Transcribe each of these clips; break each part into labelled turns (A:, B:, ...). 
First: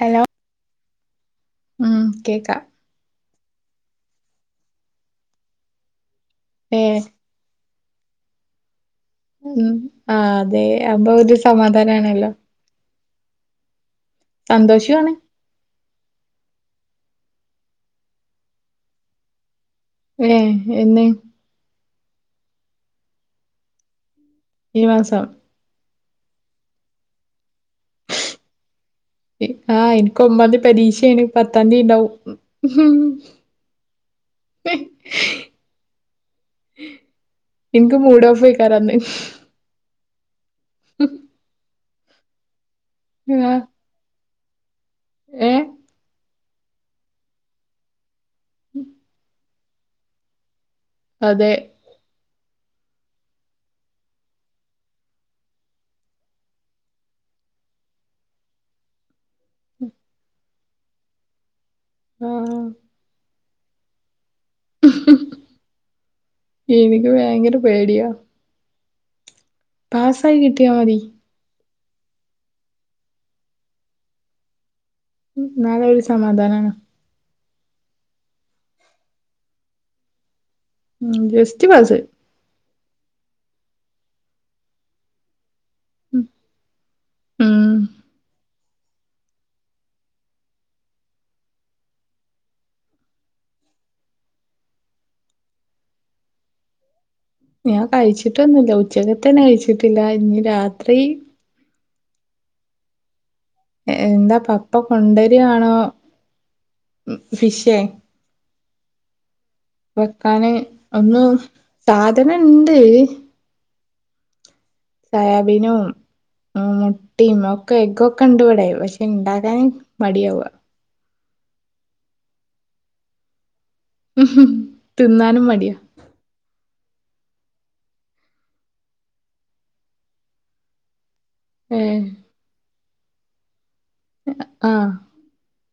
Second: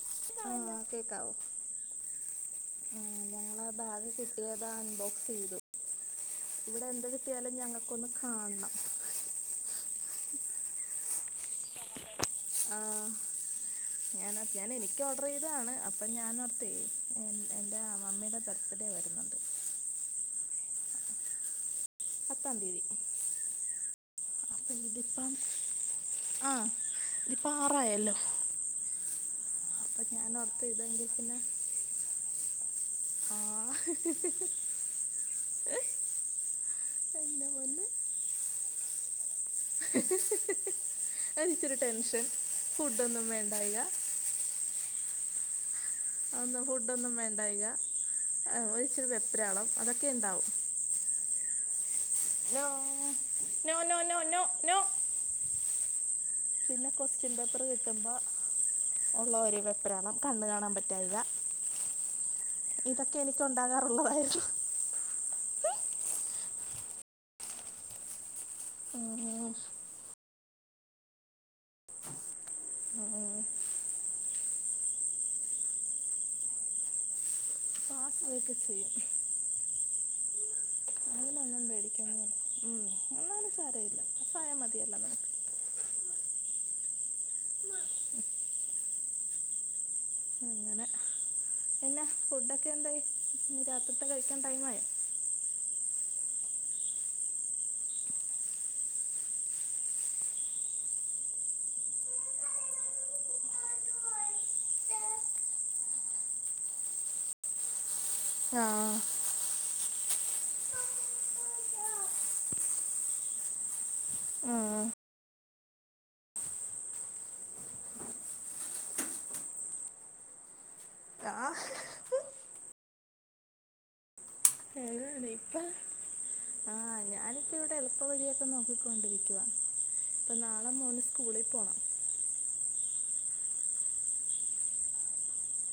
A: Hello
B: ആഹ് കേക്കാവോ
A: ഉമ് കേക്കാ
B: ഭാവിതാ അബോക്സ് ചെയ്തു ഇവിടെ
A: ഏഹ്
B: എന്ത് കിട്ടിയാലും ഞങ്ങൾക്കൊന്ന് കാണണം
A: ഉമ് ആഹ് അതെ അപൊ ഒരു സമാധാനാണല്ലോ
B: ആഹ് ഞാൻ ഞാൻ എനിക്ക്
A: സന്തോഷുവാണ്
B: ഓർഡർ ചെയ്തതാണ് അപ്പം ഞാനോർത്തേ എൻ- എൻ്റെ മമ്മിയുടെ ബർത്ത്ഡേ വരുന്നുണ്ട്
A: ഏഹ് എന്ന്
B: പത്താം തിയ്യതി
A: ഈ മാസം
B: ആഹ് ഇതിപ്പോ ആറായല്ലോ
A: ആഹ്
B: അപ്പം
A: എനിക്ക്
B: ഞാൻ
A: ഒമ്പാന്തി
B: ഓർത്ത്
A: പരീക്ഷ
B: ഇതെങ്കിൽ
A: ഏണ്
B: പിന്നെ
A: പത്താംതി ഉണ്ടാവും
B: ആ
A: [inaudible]
B: എൻ്റെ മുന്ന്
A: ഇൻക്ക് മൂടോഫേക്കര അന്ന്
B: അഹ് ച്ചിരി ടെൻഷൻ ഫുഡ ഒന്നും വേണ്ടായിക
A: ഏഹ്
B: ഫുഡ ഒന്നും വേണ്ടായിക ഒരിച്ചിരി വെപ്രാളം അതൊക്കെ ഇണ്ടാവും
A: അതെ
B: നോ നോ നോ നോ [inaudible] പിന്നെ കൊസ്റ്റ്യൻ പേപ്പർ കിട്ടുമ്പോ ഒള്ള ഒരു വെപ്രാളം കണ്ണ് കാണാൻ പറ്റായിക
A: ആ
B: ഇതൊക്കെ എനിക്ക് ഒണ്ടാകാറുള്ളതായിരുന്നു
A: എനിക്ക് ഭയങ്കര പേടിയാ
B: ഉം
A: പസായി കിട്ടിയാ മതി നാലൊരു ഒരു സമാധാനാണ്
B: [inaudible]
A: ഉമ്
B: അതിനൊന്നും
A: ജസ്റ്റ് പാസ്സായി
B: പേടിക്കൊന്നുമില്ല ഉം എന്നാലും സാരമില്ല പാസ്സായ മതിയല്ലോ നമുക്ക്
A: ഉമ് ഉമ്
B: അങ്ങനെ പിന്നെ ഫുഡൊക്കെ എന്തായി ഇന്ന് രാ ഇപ്പ കഴിക്കാൻ ടൈം ആയോ
A: ഞാൻ കഴിച്ചിട്ടൊന്നുല്ല ഉച്ചക്കത്തെന്നെ കഴിച്ചിട്ടില്ല ഇനി രാത്രി എ എന്താ പപ്പ കൊണ്ടരാണോ ഫിഷേ
B: ആഹ് [inaudible]
A: വെക്കാന് ഒന്നും സാധനണ്ട്
B: ഉം
A: സോയാബീനും മുട്ടിം ഒക്കെ എഗ്ഗൊക്കെ ഇണ്ട് വ്ടെ പക്ഷേ, ഇണ്ടാക്കാൻ മടിയാവാ
B: ആഹ്
A: [unintelligible]
B: അതാണ്
A: തിന്നാനും മടിയാ
B: ഞാനിപ്പോ ഇവിടെ എളുപ്പ വഴിയൊക്കെ നോക്കിക്കൊണ്ടിരിക്കുവാ. ഇപ്പൊ നാളെ മോന് സ്കൂളിൽ പോ
A: ഏഹ് ആഹ്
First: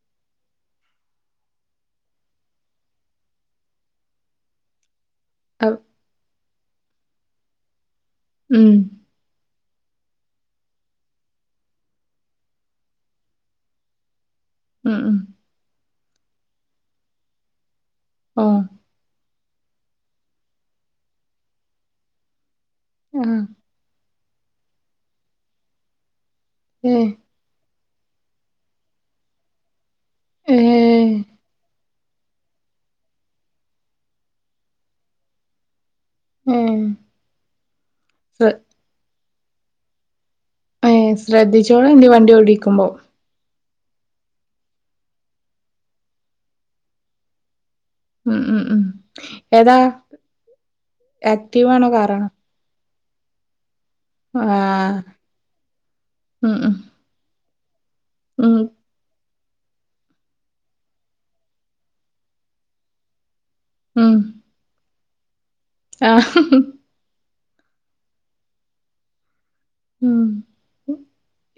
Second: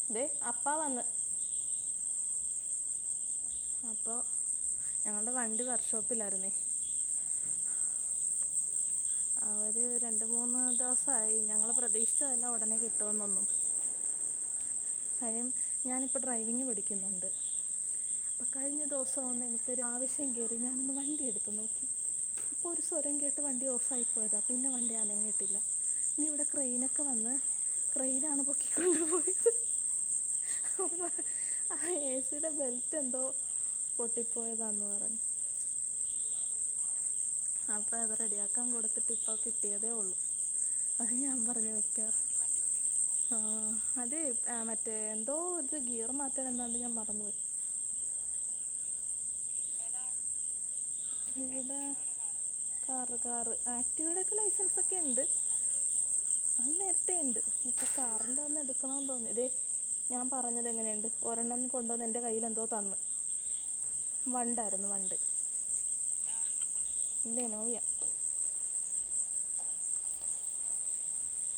B: [unintelligible] അപ്പൊ [unintelligible] വണ്ടി വർക്ക്ഷോപ്പിലാര്ന്നേ
A: ഉം
B: അവര് രണ്ട് മൂന്ന് ദിവസായി, ഞങ്ങള് പ്രതീക്ഷിച്ചതല്ല ഉടനെ കിട്ടുവോന്നൊന്നും [inaudible]
A: ഉം ഉം
B: ഞാനിപ്പ ഡ്രൈവിങ് പഠിക്കുന്നുണ്ട്.
A: ഓ
B: കഴിഞ്ഞ ദിവസം എനി ഒരാവേശം കേറി ഞാനൊന്ന് വണ്ടി എടുത്ത് നോക്കി അപ്പൊരു [inaudible]
A: ആഹ്
B: വണ്ടി ഓഫായി പോയതാ പിന്നെ വണ്ടി അനങ്ങിട്ടില്ല. പിന്നെ ഇവിടെ
A: ഏ
B: ക്രായിനക്കെ വന്ന് ക്രെയിനാണ് പൊക്കിക്കൊണ്ട് പോയത്. [inaudible]
A: ഏഹ്
B: അപ്പോൾ ആ ഏസിടെ ബെൽറ്റെന്തോ പൊട്ടിപ്പോയതാന്ന് പറഞ്ഞ്
A: മ്മ്
B: അപ്പൊ അത് റെഡിയാക്കാൻ കൊടുത്തിട്ട് ഇപ്പ കിട്ടിയതേ ഒള്ളൂ.
A: ഏഹ്, ശ്രദ്ധിച്ചോളണ്ടി വണ്ടി ഓടിക്കുമ്പോ
B: ആഹ് അ അത് മറ്റേ എന്തോ ഇത് ല്ലേ ഗിയർ മാറ്റാനെന്താണ്ട് ഞാൻ മറന്നു പോയ്
A: ഉം ഉം ഉം. ഏതാ
B: ഇവിടെ
A: ആക്റ്റീവാണോ, കാറാണോ?
B: [inaudible] ആക്റ്റീവ്
A: ആഹ്, ഉം ഉം
B: [inaudible]
A: ഉം
B: [unintelligible] [unintelligible]
A: ഉം
B: [unintelligible] [unintelligible]
A: ആഹ് ഹു ഹും
B: [unintelligible]
A: ഉം,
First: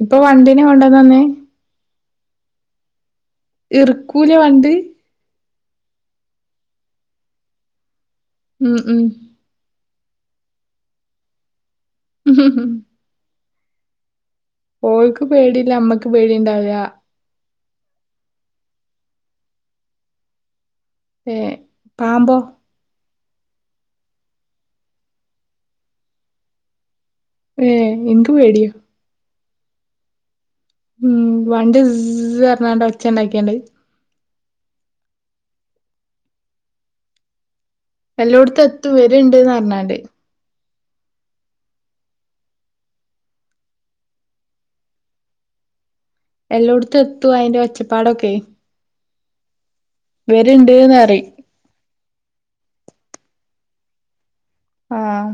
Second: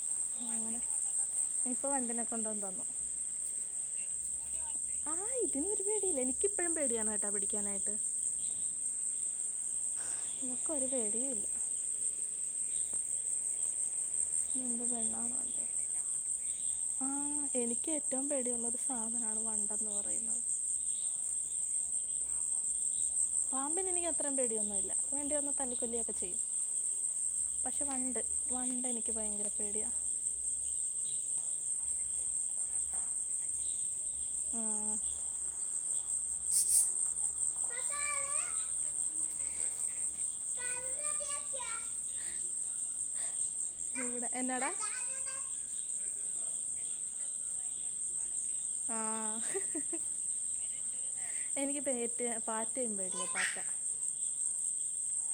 A: ഇപ്പൊ വണ്ടിനെ
B: അങ്ങനെ
A: കൊണ്ടന്നന്നേ
B: [unintelligible]
A: ഇറുക്കൂല വണ്ട്?
B: [unintelligible]
A: ഉം ഉം
B: [unintelligible]
A: ഉം ഉം
B: എന്ത്
A: ഓൽക്ക്
B: പെണ്ണാണ് വണ്ട്
A: പേടില്ല, അമ്മയ്ക്ക് പേടിണ്ടാവ് ല.
B: ആ എനിക്ക് ഏറ്റവും പേടിയുള്ള ഒരു സാധനമാണ് വണ്ടെന്നത്
A: ഏഹ്, പാമ്പോ?
B: [unintelligible] പാമ്പിനെ എനിക്ക് അത്രയും പേടിയൊന്നുമില്ല വേണ്ടിവന്ന തല്ലിക്കൊല്ലിയൊക്കെ ചെയ്യും.
A: ഏ
B: പക്ഷെ വണ്ട്
A: എൻക് പേടിയ.
B: വണ്ട് എനിക്ക് ഭയങ്കര പേടിയാണ്
A: ഉം വണ്ടി ഇസ് എന്ന് പറഞ്ഞ് ഒച്ച ഉണ്ടാക്കിയോണ്ട് എല്ലോടത്തു എത്തും വരുണ്ട്ന്ന് പറഞ്ഞാല്
B: ഇവിടെ എന്നാടാ
A: എല്ലോടത്തും എത്തും അതിന്റെ ഒച്ചപ്പാടൊക്കെ.
B: ആ
A: വരുണ്ട്ന്ന്റയും.
B: എനിക്ക് പേറ്റ പാറ്റ പേടിയാല്ലട്ട
A: ആഹ്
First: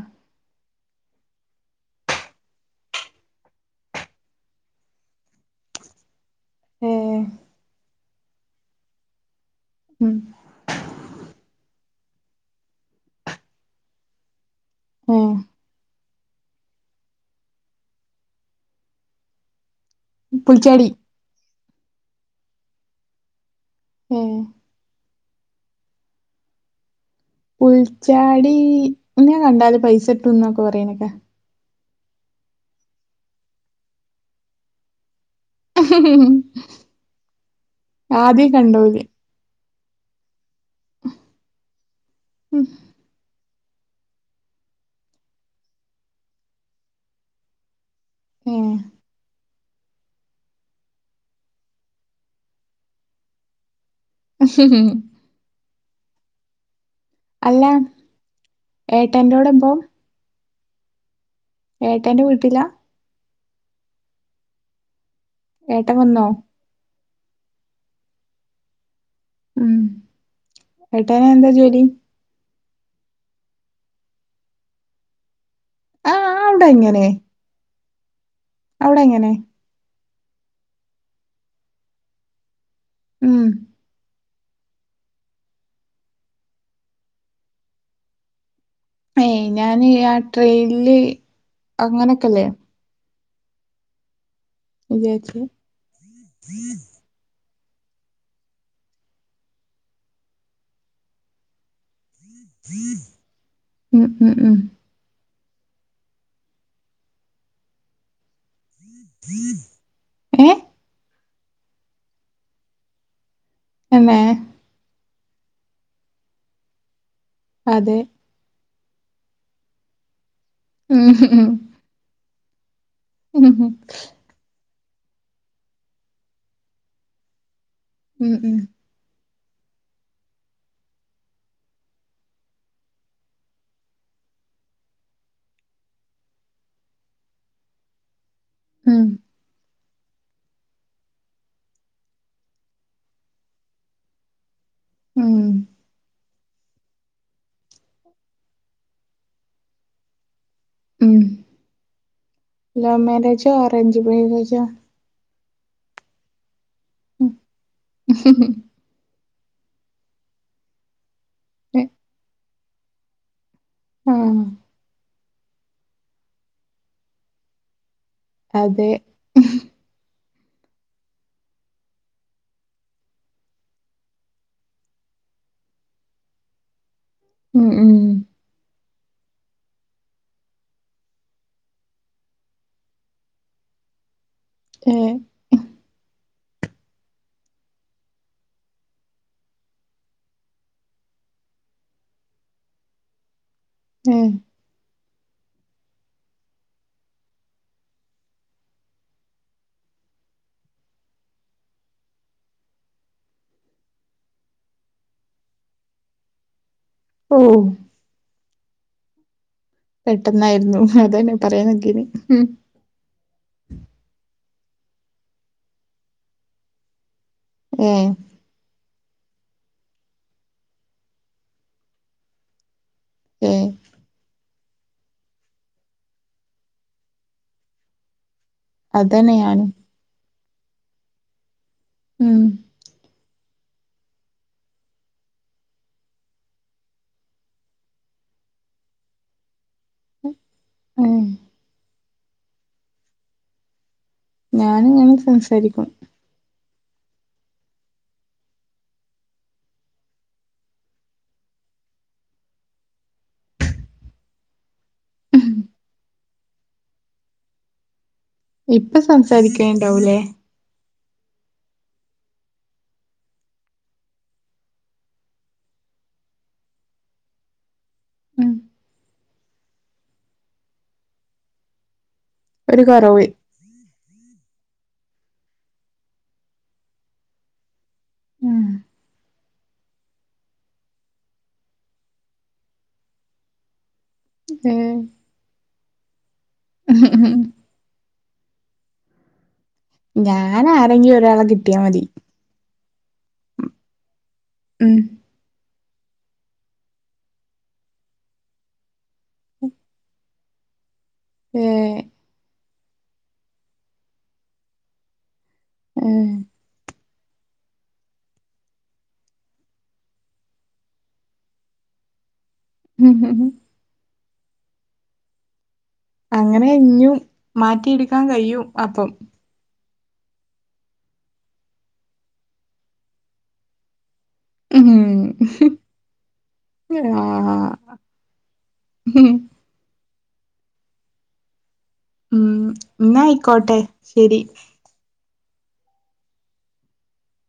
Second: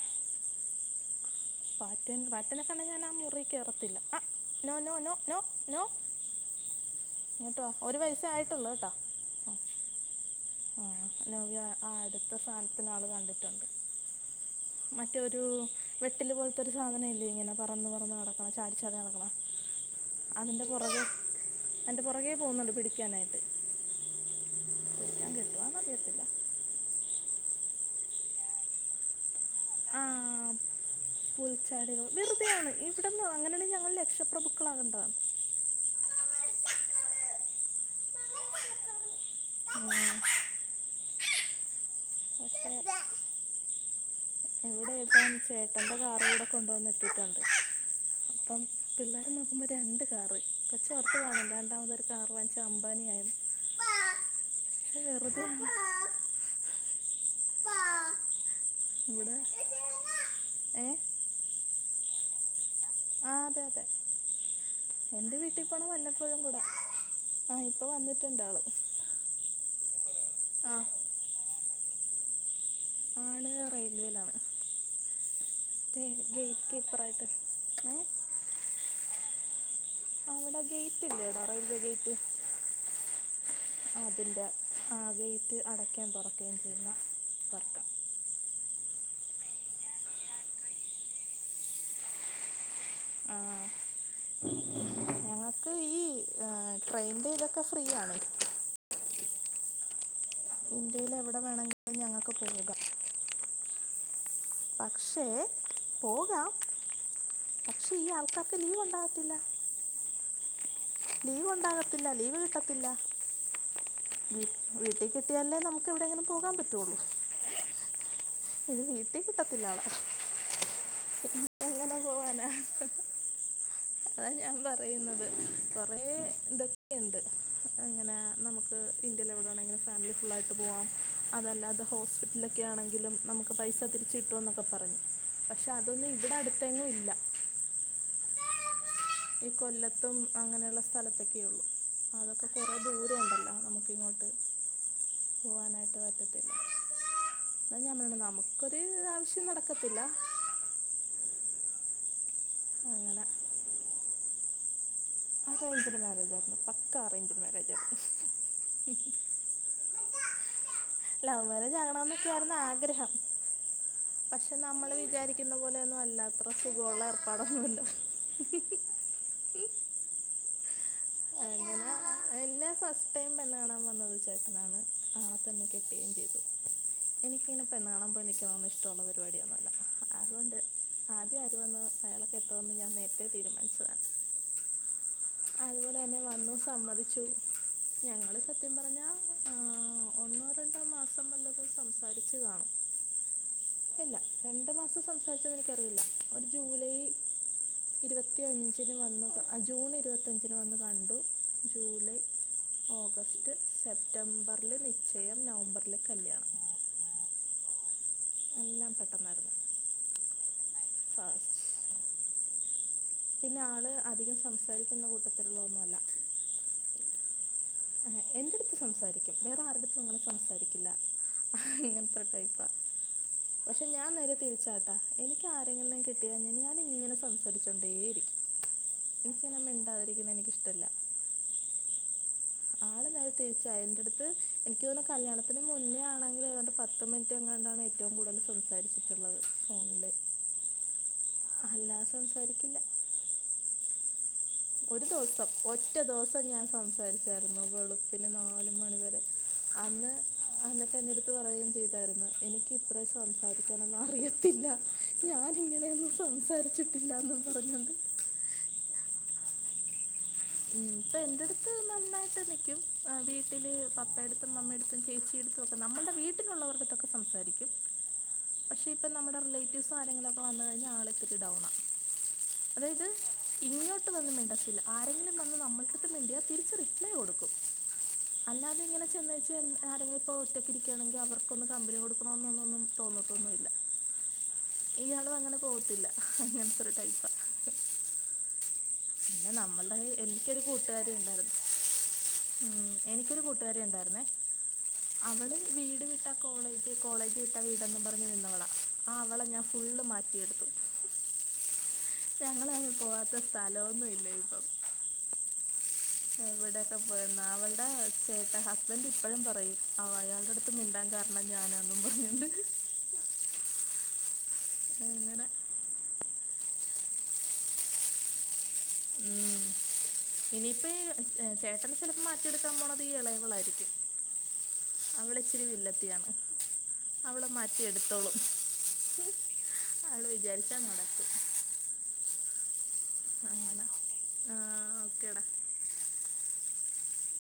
B: പറ്റയുള്ള സമയത്ത് ഞാൻ ആ മുറി കേറത്തില്ല ആ നോ നോ.
A: ഏ
B: ഇങ്ങോട്ടവ, ഒരു വയസ്സ് ആയിട്ടുള്ളൂ കേട്ടോ. ആ,
A: ഉം.
B: ആ, നവ്യ ആ അടുത്ത സാധനത്തിന് ആൾ കണ്ടിട്ടുണ്ട്
A: ഉം
B: വെട്ടിലിന്റെ പോലത്തെ ഒരു സാധനം ഇല്ലേ ഇങ്ങനെ പറന്ന് പറന്ന് നടക്കുന്ന ചാടിച്ചാടി നടക്കുന്നേ അതിന്റെ
A: പുൽച്ചാടി
B: പുറകെ അതിന്റെ പുറകേ പോന്നുണ്ട് പിടിക്കാനായിട്ട്.
A: ഉം.
B: പിടിക്കാൻ കിട്ടുമോന്ന് അറിയത്തില്ല
A: പുൽച്ചാടിനെ കണ്ടാ
B: ആ
A: പൈസ കിട്ടുംന്നൊക്കെ പറയണ കേക്കാം.
B: വെറുതെയാണ് ഇവിടന്ന് അങ്ങനെയാണെ, ഞങ്ങൾ രക്ഷപ്രഭുക്കളാകേണ്ടതാണ്.
A: ആദ്യം കണ്ടോണ്ട്
B: [unintelligible]
A: ഉം
B: പക്ഷേ ചേട്ടന്റെ കാറ് ഇവിടെ കൊണ്ടുവന്ന് ഇട്ടിട്ടുണ്ട്. അപ്പം പിള്ളേർ നോക്കുമ്പോൾ രണ്ട് കാറ് കൊച്ച് ഓർത്ത് കാണും
A: എഹ്
B: രണ്ടാമതൊരു കാറ് വാങ്ങിച്ച അംബാനിയായത്
A: [unintelligible]
B: വെറുതേ [unintelligible]
A: അല്ല ഏട്ടൻന്റേടെമ്പോം
B: ഏ
A: ഏട്ടേന്റെ വീട്ടിലാ?
B: ആ അതെ അതെ എന്റേ വീട്ട്
A: ഏട്ടൻ വന്നോ?
B: ആഹ്, ഇപ്പൊ വന്നിട്ടുണ്ട് ആള്.
A: ഉം
B: ആ
A: ഏട്ടന് എന്താ ജോലി?
B: ആള് റെയിൽവേയിലാണ്.
A: ആ, ആ
B: ഗേറ്റ്
A: ഉണ്ടാ ഇങ്ങനെ
B: കീപ്പറായിട്ട് ഏ
A: അവിടെ എങ്ങനെ?
B: എ ഗേറ്റ് ഇല്ലാണ് റോ ഇറെയവേഗേറ്റ്
A: ഉം
B: അതിന്റെ ആ ഗേറ്റ് അടക്കാൻ തുറക്കേണ്.
A: ഏയ് ഞാന് ആ ട്രെയിനിൽ അങ്ങനൊക്കെല്ലേ?
B: ആ
A: എന്തുവാച്ചി?
B: ട്രെയിൻന്റെ ഇതൊക്കെ ഫ്രീ ആണ്. ഇന്ത്യയില് എവിടെ വേണെങ്കില് ഞാ
A: ഉം ഉം ഉം
B: ക്ഷേ പോകാം ക്ഷ ഈ ആൾക്കാർക്ക് ലീവ് ഒണ്ട [unintelligible]
A: [unintelligible] ഏഹ്
B: ലീവ് ഒണ്ടാകത്തില്ല ലീവ് കിട്ടത്തില്ല.
A: തന്നെ
B: വീട്ടി കിട്ടിയാലല്ലേ നമുക്ക് എവിടെയെങ്കിലും പോകാൻ പറ്റുള്ളൂ.
A: അതെ
B: ഇനി വീട്ടി കിട്ടത്തില്ലവളെ
A: ഉം ഉം ഉം
B: പോകാനാ
A: ഉം ഉം
B: അതാ ഞാൻ പറയുന്നത് കുറേ ഇതൊക്കെയുണ്ട് അങ്ങനെ
A: ഉം ഉം
B: നമുക്ക് ഇന്ത്യയിൽ എവിടെ വേണമെങ്കിലും ഫാമിലി ഫുള്ളായിട്ട് പുവാം അതല്ലാതെ ഹോസ്പിറ്റ്ലെക്കെ ആണെങ്കിലും നമുക്ക് പൈസ തിരിച്ച്കിട്ടുവാെന്നൊക്കെ പറയും പക്ഷെ അതൊന്നും ഇവിടെ അട്ത്തെങ്ങും ഇല്ല
A: ഉം
B: ഈ കൊല്ലത്തും അങ്ങനെയുള്ള സ്ഥലത്തൊക്കെ ഉള്ളൂ അതൊക്കെ കുറേ ദൂരം ഉണ്ടല്ലോ നമുക്കിങ്ങോട്ട്
A: ഉം
B: പോകാനായിട്ട് അതാ ഞാൻ പറഞ്ഞ്നമുക്കൊരു ആവശ്യം നടക്കത്തില്ല
A: ഉം ലൗ
B: അങ്ങനെ
A: മാരേജാ അറേഞ്ച് മാര്യജാ
B: അറൈഞ്ച്ഡ് മേരേജാണ് പക്ക
A: ഉം
B: അറേഞ്ച്ഡ് മാരേജ്
A: ഇഹ്
B: ആയിരുന്നു
A: ഹ്
B: ലവ് മാരേജ്
A: ട്ടെ
B: ആകണമെന്നൊക്കെയായിരുന്നു ആഗ്രഹം
A: ആഹ്
B: നമ്മള് വിചാരിക്ക്ന്ന പോലെയൊന്നും അല്ല അത്ര സുഖവൊള്ള ഏർപ്പാടൊന്നുല്ല
A: അതെ ഖ്ഹ്
B: അങ്ങനെ എന്നെ ഫസ്റ്റ് ടൈം പെണ്ണ് കാണാൻ വന്നത് ചേട്ടനാണ് ആളെ തന്നെ കെട്ടുകയും ചെയ്തു
A: [inaudible]
B: എനിക്കിങ്ങനെ
A: ആഹ്
B: പെണ്ണ്
A: ആഹ്
B: കാണാൻ പോയി നിൽക്കണമെന്ന് ഇഷ്ടമുള്ള പരിപാടിയൊന്നുമല്ല അതുകൊണ്ട് ആദ്യം ആര് വന്ന് അയാളെ കെട്ടുമെന്ന് ഞാൻ നേരത്തെ
A: ഏഹ് [inaudible]
B: ഹലോ ഞങ്ങൾ സത്യം പറഞ്ഞാൽ ഒന്നോ രണ്ടോ മാസം വല്ലതും സംസാരിച്ച് കാണും
A: [inaudible]
B: ഇല്ല
A: ഏഹ്
B: രണ്ട് മാസം സംസാരിച്ചത് എനിക്കറിയില്ല ഒരു ജൂലൈ ഇരുവത്തി അഞ്ചിന് വന്നു അ ജൂൺ ഇരുവത്തഞ്ചിന് ഓഗസ്റ്റ് സെപ്റ്റംബറിൽ നിശ്ചയം നവംബറിൽ കല്യാണം
A: [inaudible] ഓം
B: എല്ലാം പെട്ടെന്നായിരുന്നു
A: പെട്ടെന്നായിര്ന്നു അതേണ്
B: ഫാസ്റ്റ്
A: പറയാൻ നക്കേര്ന്നെ
B: പിന്നെ ആള് അധികം സംസാരിക്ക്ന്ന കൂട്ടത്തിലുള്ള ഒന്നും അല്ല
A: ഏഹ്
B: എന്റട്ത്ത് സംസാരിക്കും വേറെ ആരട്ത്തും അങ്ങനെ സംസാരിക്കില്ല അങ്ങൻത്തെ ഒര്ടൈപ്പാ
A: ഏ
B: പക്ഷെ ഞാൻ നേരെ തിരി ച്ചാട്ടാ എനിക്ക് ആരെങ്കിലും കിട്ടിയാ ഞാൻ ഇങ്ങനെ സംസാരിച്ചോണ്ടെ ഇരിക്കും
A: അതന്നെഞാനും
B: എനിക്കിഷ്ടമല്ല
A: ഉം
B: ആളെന്തായാലും തേച്ചാ എന്റട്ത്ത് എനിക്ക് യോന്നാ കല്യാണത്തിന് മുന്നേ ആണെങ്കില് ഏതാണ്ട് പത്ത് മിനിറ്റ് എങ്ങാണ്ടാണേയ്
A: ഏഹ് ഏഹ്
B: ഞാൻ സംസാരിക്കില്ല ഒരു
A: ഞാനിങ്ങനെ
B: ദൂസം
A: സംസാരിക്കും
B: ഒറ്റ ദൂവസം ഞാൻ സം
A: [inaudible]
B: അന്ന്ട്ട് എന്റട്ത്ത് പറയും ചെയ്തായ്ര്ന്ന് എനിക്ക് ഇത്ര സംസാരിക്കാനൊന്നും അറിയത്തില്ല ഞാൻ ഇങ്ങനെയൊന്നും സംസാരിച്ചിട്ടില്ലാന്നും പറഞ്ഞാേണ്ട്
A: ഇപ്പ സംസാരിക്കേണ്ടാവുലെ
B: ഉം, ഇപ്പൊ എൻ്റെ അടുത്ത് നന്നായിട്ട് നിൽക്കും വീട്ടിൽ
A: [inaudible]
B: പപ്പയടുത്തും മമ്മയടുത്തും ചേച്ചിയെടുത്തും ഒക്കെ നമ്മുടെ
A: [inaudible] ഉം
B: പക്ഷെ ഇപ്പ നമ്മടെ റിലെെറ്റിവ്സ് ആരങ്കിലൊക്കെ വന്ന്കഴിഞ്ഞാ ആൾ ഇച്ചിരി സൗണാ
A: ഒര് കൊറവ്
B: ഇങ്ങോട്ട് വന്ന് മിണ്ടത്തില്ല ആരെങ്കിലും വന്ന് നമ്മൾക്ക്ട്ത്ത് മിണ്ടിയാ തിരിച്ച് റിപ്ലൈ കൊടുക്കും
A: ഉം
B: അല്ലാതെങ്ങന ചെ- ആരക്കിലും ഇപ്പോ ഒറ്റയ്ക്ക് ഇരിക്കയാണെങ്കിൽ അവർക്കൊന്ന് കമ്പനി കൊടുക്കണം എന്നുംതോന്നും.
A: ഉം [unintelligible]
B: ഞങ്ങള് അങ്ങനെ പോകത്തില്ല അങ്ങനെ-
A: ഉം ഉം ഉ.. [unintelligible]
B: പിന്നെ നമ്മളുടെ എനിക്കൊരു
A: ഞാൻ
B: കൂട്ടുകാരി
A: ആരെങ്കിലും ഒരാളെ
B: ഉണ്ടായിരുന്നു
A: കിട്ടിയാൽ മതി
B: ഉം എനിക്കൊരു കൂട്ടുകാരി ഉണ്ടായിരുന്നേ-
A: ഉം
B: അവള് വീട് വിട്ടാ കോളേജ് വിട്ടാ വീട് എന്ന് പറഞ്ഞു നിന്നവളാ ആ അവളെ ഞാൻ ഫുൾ മാറ്റി.
A: ഏയ്
B: ഞങ്ങളങ്ങ് പോവാത്ത സ്ഥലമൊന്നുംയില്ല
A: ഉം
B: എന്റെ ഹസ്ബൻഡ് ഇപ്പഴും പറയും ആ അയാളുടെ അടുത്ത് മിണ്ടാൻ കാരണം ഞാനന്നും പറയും.
A: ഉം ഉം
B: അങ്ങനെ
A: അങ്ങനെ ഇഞ്ഞു മാറ്റി എടുക്കാൻ കഴിയും അപ്പോ
B: [inaudible] ഇനിയിപ്പോ ഈ ചേട്ടന് ചെലപ്പോ മാറ്റിയെടുക്കാൻ പോണത് ഈ ഇളയവളായിരിക്കും.
A: ഉം
B: അവളിച്ചിരി
A: ആഹ്
B: ത്തോ വിചാരിച്ച [unintelligible]
A: ഉം എന്നാ ആയിക്കോട്ടെ
B: അങ്ങനെ
A: ശരി.
B: ആ ഓക്കേടാ